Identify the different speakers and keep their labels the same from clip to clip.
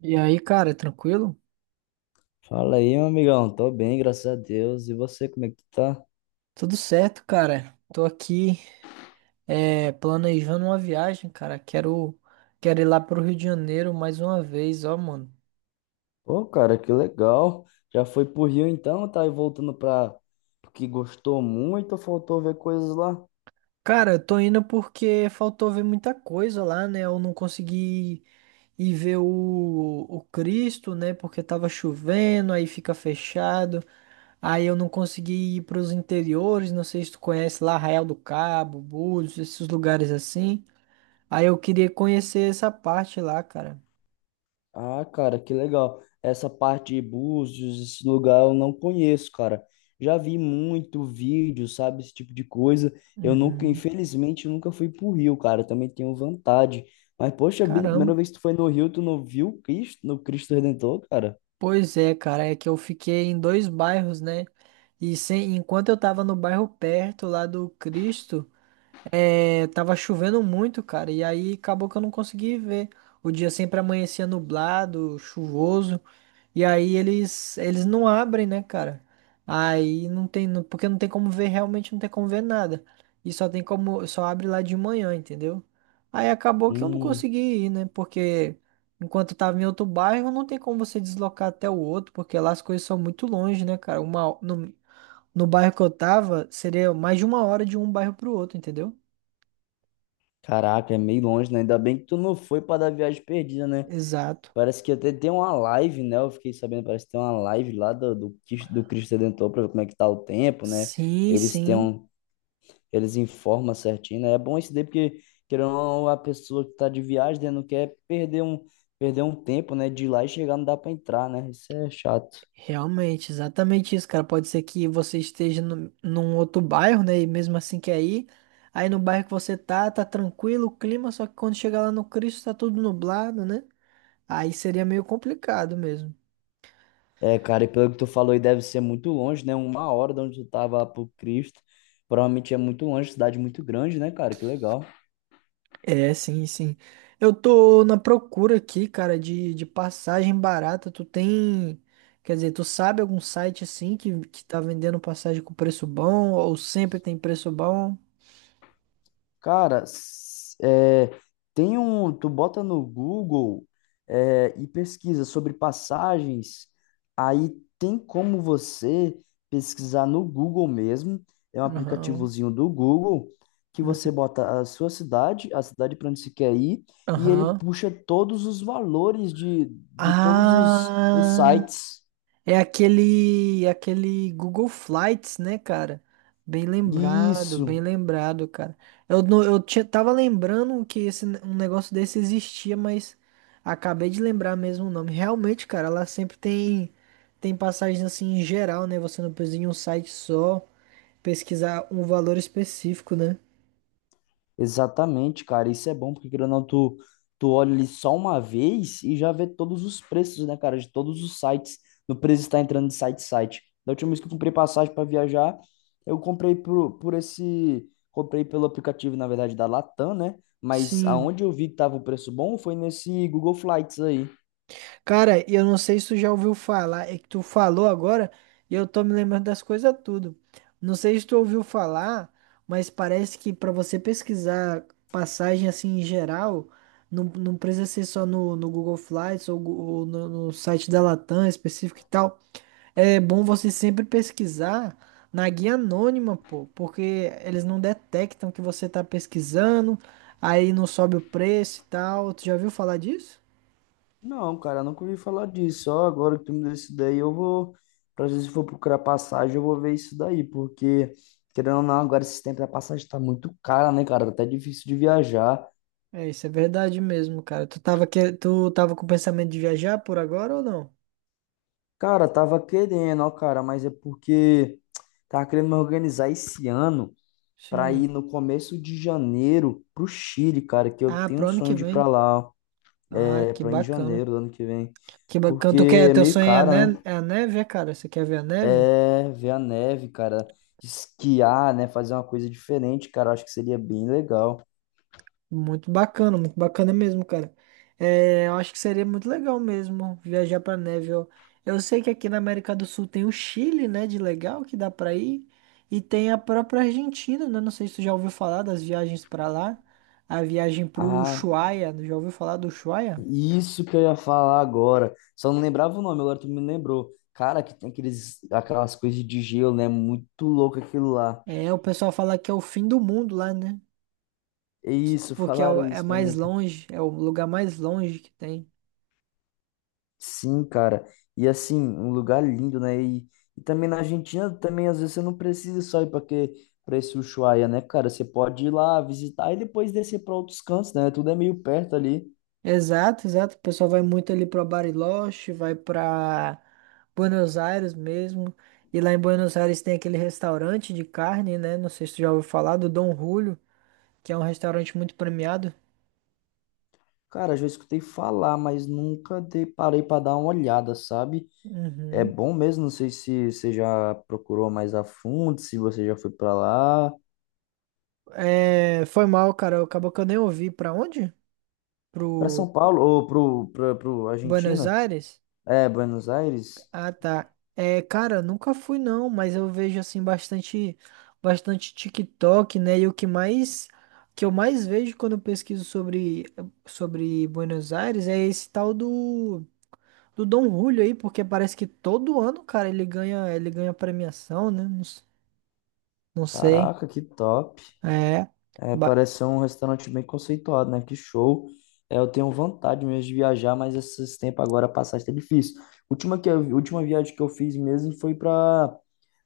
Speaker 1: E aí, cara, tranquilo?
Speaker 2: Fala aí, meu amigão. Tô bem, graças a Deus. E você, como é que tu tá?
Speaker 1: Tudo certo, cara. Tô aqui planejando uma viagem, cara. Quero ir lá pro Rio de Janeiro mais uma vez, ó, mano.
Speaker 2: Pô, cara, que legal. Já foi pro Rio então, tá aí voltando pra... Porque gostou muito, ou faltou ver coisas lá?
Speaker 1: Cara, eu tô indo porque faltou ver muita coisa lá, né? Eu não consegui ir ver o Cristo, né? Porque tava chovendo, aí fica fechado. Aí eu não consegui ir pros interiores, não sei se tu conhece lá, Arraial do Cabo, Búzios, esses lugares assim. Aí eu queria conhecer essa parte lá, cara.
Speaker 2: Ah, cara, que legal. Essa parte de Búzios, esse lugar eu não conheço, cara. Já vi muito vídeo, sabe, esse tipo de coisa. Eu nunca,
Speaker 1: Uhum.
Speaker 2: infelizmente, eu nunca fui pro Rio, cara. Eu também tenho vontade. Mas, poxa vida, a primeira
Speaker 1: Caramba.
Speaker 2: vez que tu foi no Rio, tu não viu o Cristo, no Cristo Redentor, cara?
Speaker 1: Pois é, cara, é que eu fiquei em dois bairros, né? E sem, enquanto eu tava no bairro perto lá do Cristo. É, tava chovendo muito, cara, e aí acabou que eu não consegui ver. O dia sempre amanhecia nublado, chuvoso, e aí eles não abrem, né, cara? Aí não tem, não- porque não tem como ver, realmente não tem como ver nada. E só tem como, só abre lá de manhã, entendeu? Aí acabou que eu não
Speaker 2: Hum.
Speaker 1: consegui ir, né? Porque enquanto eu tava em outro bairro, não tem como você deslocar até o outro, porque lá as coisas são muito longe, né, cara? Uma, no, no bairro que eu tava, seria mais de uma hora de um bairro pro outro, entendeu?
Speaker 2: Caraca, é meio longe, né? Ainda bem que tu não foi para dar viagem perdida, né?
Speaker 1: Exato.
Speaker 2: Parece que até tem uma live, né? Eu fiquei sabendo, parece que tem uma live lá do Cristo Redentor para ver como é que tá o tempo, né?
Speaker 1: Sim,
Speaker 2: Eles têm
Speaker 1: sim,
Speaker 2: um, eles informam certinho, né? É bom isso daí porque, querendo ou não, a pessoa que tá de viagem, né, não quer perder um tempo, né? De ir lá e chegar não dá para entrar, né? Isso é chato.
Speaker 1: realmente, exatamente isso, cara. Pode ser que você esteja no, num outro bairro, né? E mesmo assim que aí no bairro que você tá, tá tranquilo o clima, só que quando chega lá no Cristo tá tudo nublado, né? Aí seria meio complicado mesmo.
Speaker 2: É, cara, e pelo que tu falou, aí deve ser muito longe, né? Uma hora de onde tu tava lá pro Cristo. Provavelmente é muito longe, cidade muito grande, né, cara? Que legal.
Speaker 1: É, sim, sim. Eu tô na procura aqui, cara, de passagem barata. Tu tem, quer dizer, tu sabe algum site assim que tá vendendo passagem com preço bom ou sempre tem preço bom?
Speaker 2: Cara, é, tem um. Tu bota no Google, é, e pesquisa sobre passagens, aí tem como você pesquisar no Google mesmo. É um
Speaker 1: Aham.
Speaker 2: aplicativozinho do Google que você bota a sua cidade, a cidade para onde você quer ir, e ele
Speaker 1: Aham.
Speaker 2: puxa todos os valores de os
Speaker 1: Ah,
Speaker 2: sites.
Speaker 1: é aquele Google Flights, né, cara? Bem
Speaker 2: Isso.
Speaker 1: lembrado, cara. Eu, não- eu tinha, tava lembrando que esse, um negócio desse existia, mas acabei de lembrar mesmo o nome. Realmente, cara, ela sempre tem passagens assim em geral, né? Você não precisa ir em um site só pesquisar um valor específico, né?
Speaker 2: Exatamente, cara. Isso é bom, porque, querendo ou não, tu olha ali só uma vez e já vê todos os preços, né, cara, de todos os sites. No preço está entrando de site em site. Da última vez que eu comprei passagem para viajar, eu comprei por esse. Comprei pelo aplicativo, na verdade, da Latam, né? Mas
Speaker 1: Sim.
Speaker 2: aonde eu vi que tava o preço bom foi nesse Google Flights aí.
Speaker 1: Cara, e eu não sei se tu já ouviu falar, é que tu falou agora e eu tô me lembrando das coisas tudo. Não sei se tu ouviu falar, mas parece que pra você pesquisar passagem assim em geral, não, não precisa ser só no Google Flights ou, no site da Latam específico e tal. É bom você sempre pesquisar na guia anônima, pô, porque eles não detectam que você tá pesquisando, aí não sobe o preço e tal. Tu já ouviu falar disso?
Speaker 2: Não, cara, nunca ouvi falar disso. Só agora que tu me deu isso daí, eu vou. Pra vezes se for procurar passagem, eu vou ver isso daí, porque, querendo ou não, agora esse tempo da passagem tá muito cara, né, cara? Tá até difícil de viajar.
Speaker 1: É, isso é verdade mesmo, cara. Tu tava com pensamento de viajar por agora ou não?
Speaker 2: Cara, tava querendo, ó, cara, mas é porque tava querendo me organizar esse ano pra
Speaker 1: Sim.
Speaker 2: ir no começo de janeiro pro Chile, cara, que eu
Speaker 1: Ah,
Speaker 2: tenho um
Speaker 1: pro ano
Speaker 2: sonho
Speaker 1: que
Speaker 2: de ir pra
Speaker 1: vem.
Speaker 2: lá, ó,
Speaker 1: Ah,
Speaker 2: é,
Speaker 1: que
Speaker 2: pra em
Speaker 1: bacana.
Speaker 2: janeiro do ano que vem,
Speaker 1: Que bacana.
Speaker 2: porque
Speaker 1: Tu quer,
Speaker 2: é
Speaker 1: teu
Speaker 2: meio
Speaker 1: sonho
Speaker 2: caro, né?
Speaker 1: é a neve, é, cara? Você quer ver a neve?
Speaker 2: É, ver a neve, cara. Esquiar, né? Fazer uma coisa diferente, cara. Eu Acho que seria bem legal.
Speaker 1: Muito bacana mesmo, cara. É, eu acho que seria muito legal mesmo viajar pra neve. Eu sei que aqui na América do Sul tem o Chile, né, de legal que dá pra ir, e tem a própria Argentina, né? Não sei se tu já ouviu falar das viagens pra lá. A viagem pro
Speaker 2: Ah,
Speaker 1: Ushuaia, já ouviu falar do Ushuaia?
Speaker 2: isso que eu ia falar agora. Só não lembrava o nome, agora tu me lembrou. Cara, que tem aquelas coisas de gelo, né? Muito louco aquilo lá.
Speaker 1: É, o pessoal fala que é o fim do mundo lá, né?
Speaker 2: É isso,
Speaker 1: Porque é,
Speaker 2: falaram
Speaker 1: é
Speaker 2: isso pra
Speaker 1: mais
Speaker 2: mim, cara.
Speaker 1: longe, é o lugar mais longe que tem.
Speaker 2: Sim, cara. E assim, um lugar lindo, né? E também na Argentina, também às vezes você não precisa só pra esse Ushuaia, né, cara? Você pode ir lá visitar e depois descer pra outros cantos, né? Tudo é meio perto ali.
Speaker 1: Exato, exato. O pessoal vai muito ali para Bariloche, vai para Buenos Aires mesmo. E lá em Buenos Aires tem aquele restaurante de carne, né? Não sei se tu já ouviu falar, do Dom Julio, que é um restaurante muito premiado.
Speaker 2: Cara, já escutei falar, mas nunca dei, parei para dar uma olhada, sabe? É
Speaker 1: Uhum.
Speaker 2: bom mesmo, não sei se você já procurou mais a fundo, se você já foi para lá,
Speaker 1: É, foi mal, cara. Acabou que eu nem ouvi. Pra onde?
Speaker 2: para
Speaker 1: Pro
Speaker 2: São Paulo ou pro
Speaker 1: Buenos
Speaker 2: Argentina,
Speaker 1: Aires?
Speaker 2: é, Buenos Aires.
Speaker 1: Ah, tá. É, cara, eu nunca fui não, mas eu vejo assim bastante, bastante TikTok, né? E o que mais, que eu mais vejo quando eu pesquiso sobre Buenos Aires é esse tal do Dom Julio aí, porque parece que todo ano, cara, ele ganha premiação, né? Não, não sei.
Speaker 2: Caraca, que top.
Speaker 1: É.
Speaker 2: É,
Speaker 1: Ba-
Speaker 2: parece ser um restaurante bem conceituado, né? Que show. É, eu tenho vontade mesmo de viajar, mas esses tempos agora a passagem tá difícil. Última viagem que eu fiz mesmo foi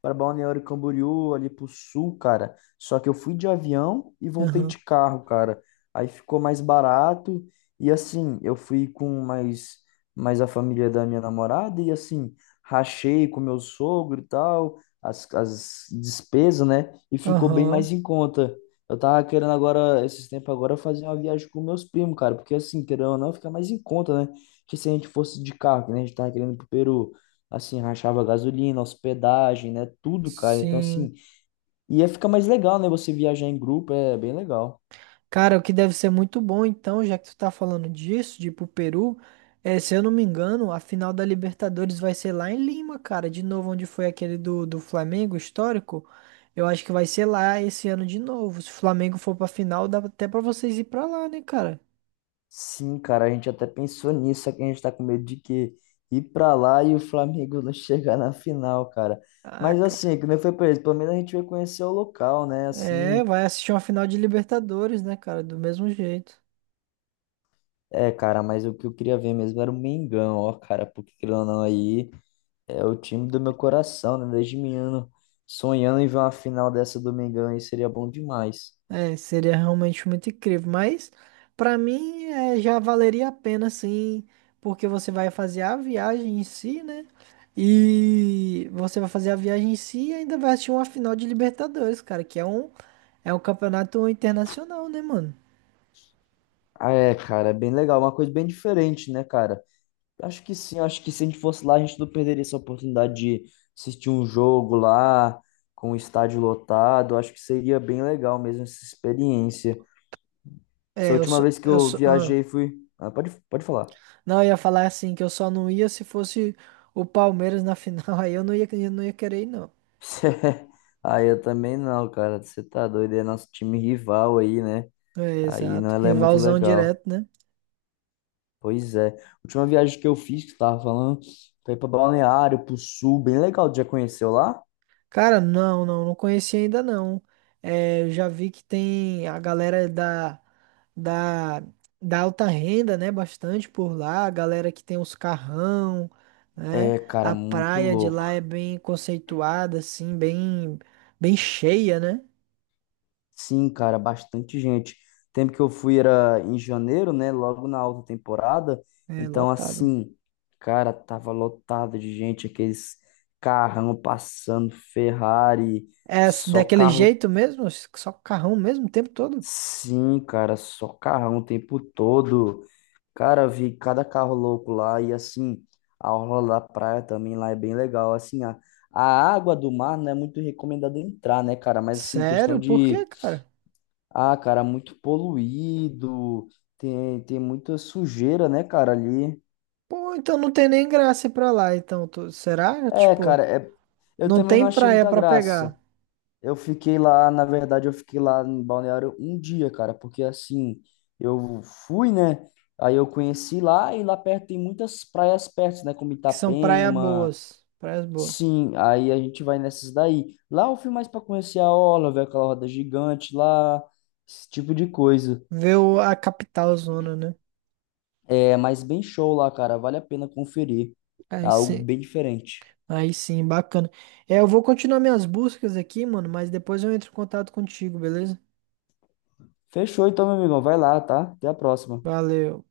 Speaker 2: para Balneário Camboriú, ali pro sul, cara. Só que eu fui de avião e voltei
Speaker 1: Aham.
Speaker 2: de carro, cara. Aí ficou mais barato e assim, eu fui com mais a família da minha namorada e assim, rachei com meu sogro e tal, as despesas, né? E ficou bem mais
Speaker 1: Aham.
Speaker 2: em conta. Eu tava querendo agora, esses tempos agora, fazer uma viagem com meus primos, cara, porque assim, querendo ou não, fica mais em conta, né? Que se a gente fosse de carro, que nem a gente tava querendo ir pro Peru, assim, rachava gasolina, hospedagem, né? Tudo, cara. Então,
Speaker 1: Sim.
Speaker 2: assim, ia ficar mais legal, né? Você viajar em grupo é bem legal.
Speaker 1: Cara, o que deve ser muito bom, então, já que tu tá falando disso, de ir pro Peru, é, se eu não me engano, a final da Libertadores vai ser lá em Lima, cara, de novo, onde foi aquele do Flamengo histórico. Eu acho que vai ser lá esse ano de novo. Se o Flamengo for pra final, dá até pra vocês ir pra lá, né, cara?
Speaker 2: Sim, cara, a gente até pensou nisso, só que a gente tá com medo de que ir pra lá e o Flamengo não chegar na final, cara.
Speaker 1: Ah,
Speaker 2: Mas
Speaker 1: cara.
Speaker 2: assim, é que nem foi pra eles, pelo menos a gente vai conhecer o local, né?
Speaker 1: É,
Speaker 2: Assim,
Speaker 1: vai assistir uma final de Libertadores, né, cara? Do mesmo jeito.
Speaker 2: é, cara, mas o que eu queria ver mesmo era o Mengão, ó, cara, porque, querendo ou não aí, é o time do meu coração, né? Desde menino, sonhando em ver uma final dessa do Mengão aí, seria bom demais.
Speaker 1: É, seria realmente muito incrível, mas pra mim é, já valeria a pena sim, porque você vai fazer a viagem em si, né? E você vai fazer a viagem em si e ainda vai assistir uma final de Libertadores, cara, que é um campeonato internacional, né, mano?
Speaker 2: Ah, é, cara, é bem legal, é uma coisa bem diferente, né, cara? Acho que sim, acho que se a gente fosse lá, a gente não perderia essa oportunidade de assistir um jogo lá, com o estádio lotado. Acho que seria bem legal mesmo essa experiência. Essa
Speaker 1: É,
Speaker 2: última vez que
Speaker 1: eu
Speaker 2: eu
Speaker 1: só, ah.
Speaker 2: viajei fui. Ah, pode falar.
Speaker 1: Não, eu ia falar assim que eu só não ia se fosse o Palmeiras na final, aí eu não ia querer ir, não.
Speaker 2: Ah, eu também não, cara. Você tá doido, é nosso time rival aí, né?
Speaker 1: É,
Speaker 2: Aí não,
Speaker 1: exato,
Speaker 2: ela é muito
Speaker 1: rivalzão
Speaker 2: legal.
Speaker 1: direto, né?
Speaker 2: Pois é. Última viagem que eu fiz, que eu tava falando, foi pra Balneário, pro Sul, bem legal. Já conheceu lá?
Speaker 1: Cara, não, não, não conheci ainda não. É, eu já vi que tem a galera da, da alta renda, né? Bastante por lá, a galera que tem os carrão, né?
Speaker 2: É, cara,
Speaker 1: A
Speaker 2: muito
Speaker 1: praia de lá
Speaker 2: louco.
Speaker 1: é bem conceituada, assim, bem, bem cheia, né?
Speaker 2: Sim, cara, bastante gente. O tempo que eu fui era em janeiro, né? Logo na alta temporada.
Speaker 1: É
Speaker 2: Então,
Speaker 1: lotada.
Speaker 2: assim, cara, tava lotado de gente, aqueles carrão passando, Ferrari,
Speaker 1: É
Speaker 2: só
Speaker 1: daquele
Speaker 2: carro.
Speaker 1: jeito mesmo? Só carrão mesmo o tempo todo?
Speaker 2: Sim, cara, só carrão o tempo todo. Cara, eu vi cada carro louco lá e assim, a orla da praia também lá é bem legal. Assim, a água do mar não é muito recomendada entrar, né, cara? Mas assim, questão
Speaker 1: Sério? Por quê,
Speaker 2: de...
Speaker 1: cara?
Speaker 2: Ah, cara, muito poluído, tem muita sujeira, né, cara, ali.
Speaker 1: Pô, então não tem nem graça ir pra lá, então. Será?
Speaker 2: É,
Speaker 1: Tipo,
Speaker 2: cara, é, eu
Speaker 1: não
Speaker 2: também
Speaker 1: tem
Speaker 2: não achei
Speaker 1: praia
Speaker 2: muita
Speaker 1: pra
Speaker 2: graça.
Speaker 1: pegar.
Speaker 2: Eu fiquei lá, na verdade, eu fiquei lá em Balneário um dia, cara, porque assim, eu fui, né, aí eu conheci lá e lá perto tem muitas praias perto, né, como
Speaker 1: Que são praia
Speaker 2: Itapema,
Speaker 1: boas, praias boas.
Speaker 2: sim, aí a gente vai nessas daí. Lá eu fui mais pra conhecer a orla, ver aquela roda gigante lá, esse tipo de coisa.
Speaker 1: Ver a capital zona, né?
Speaker 2: É, mas bem show lá, cara. Vale a pena conferir. É
Speaker 1: Aí
Speaker 2: algo
Speaker 1: sim,
Speaker 2: bem diferente.
Speaker 1: aí sim, bacana. É, eu vou continuar minhas buscas aqui, mano, mas depois eu entro em contato contigo, beleza?
Speaker 2: Fechou então, meu amigão. Vai lá, tá? Até a próxima.
Speaker 1: Valeu.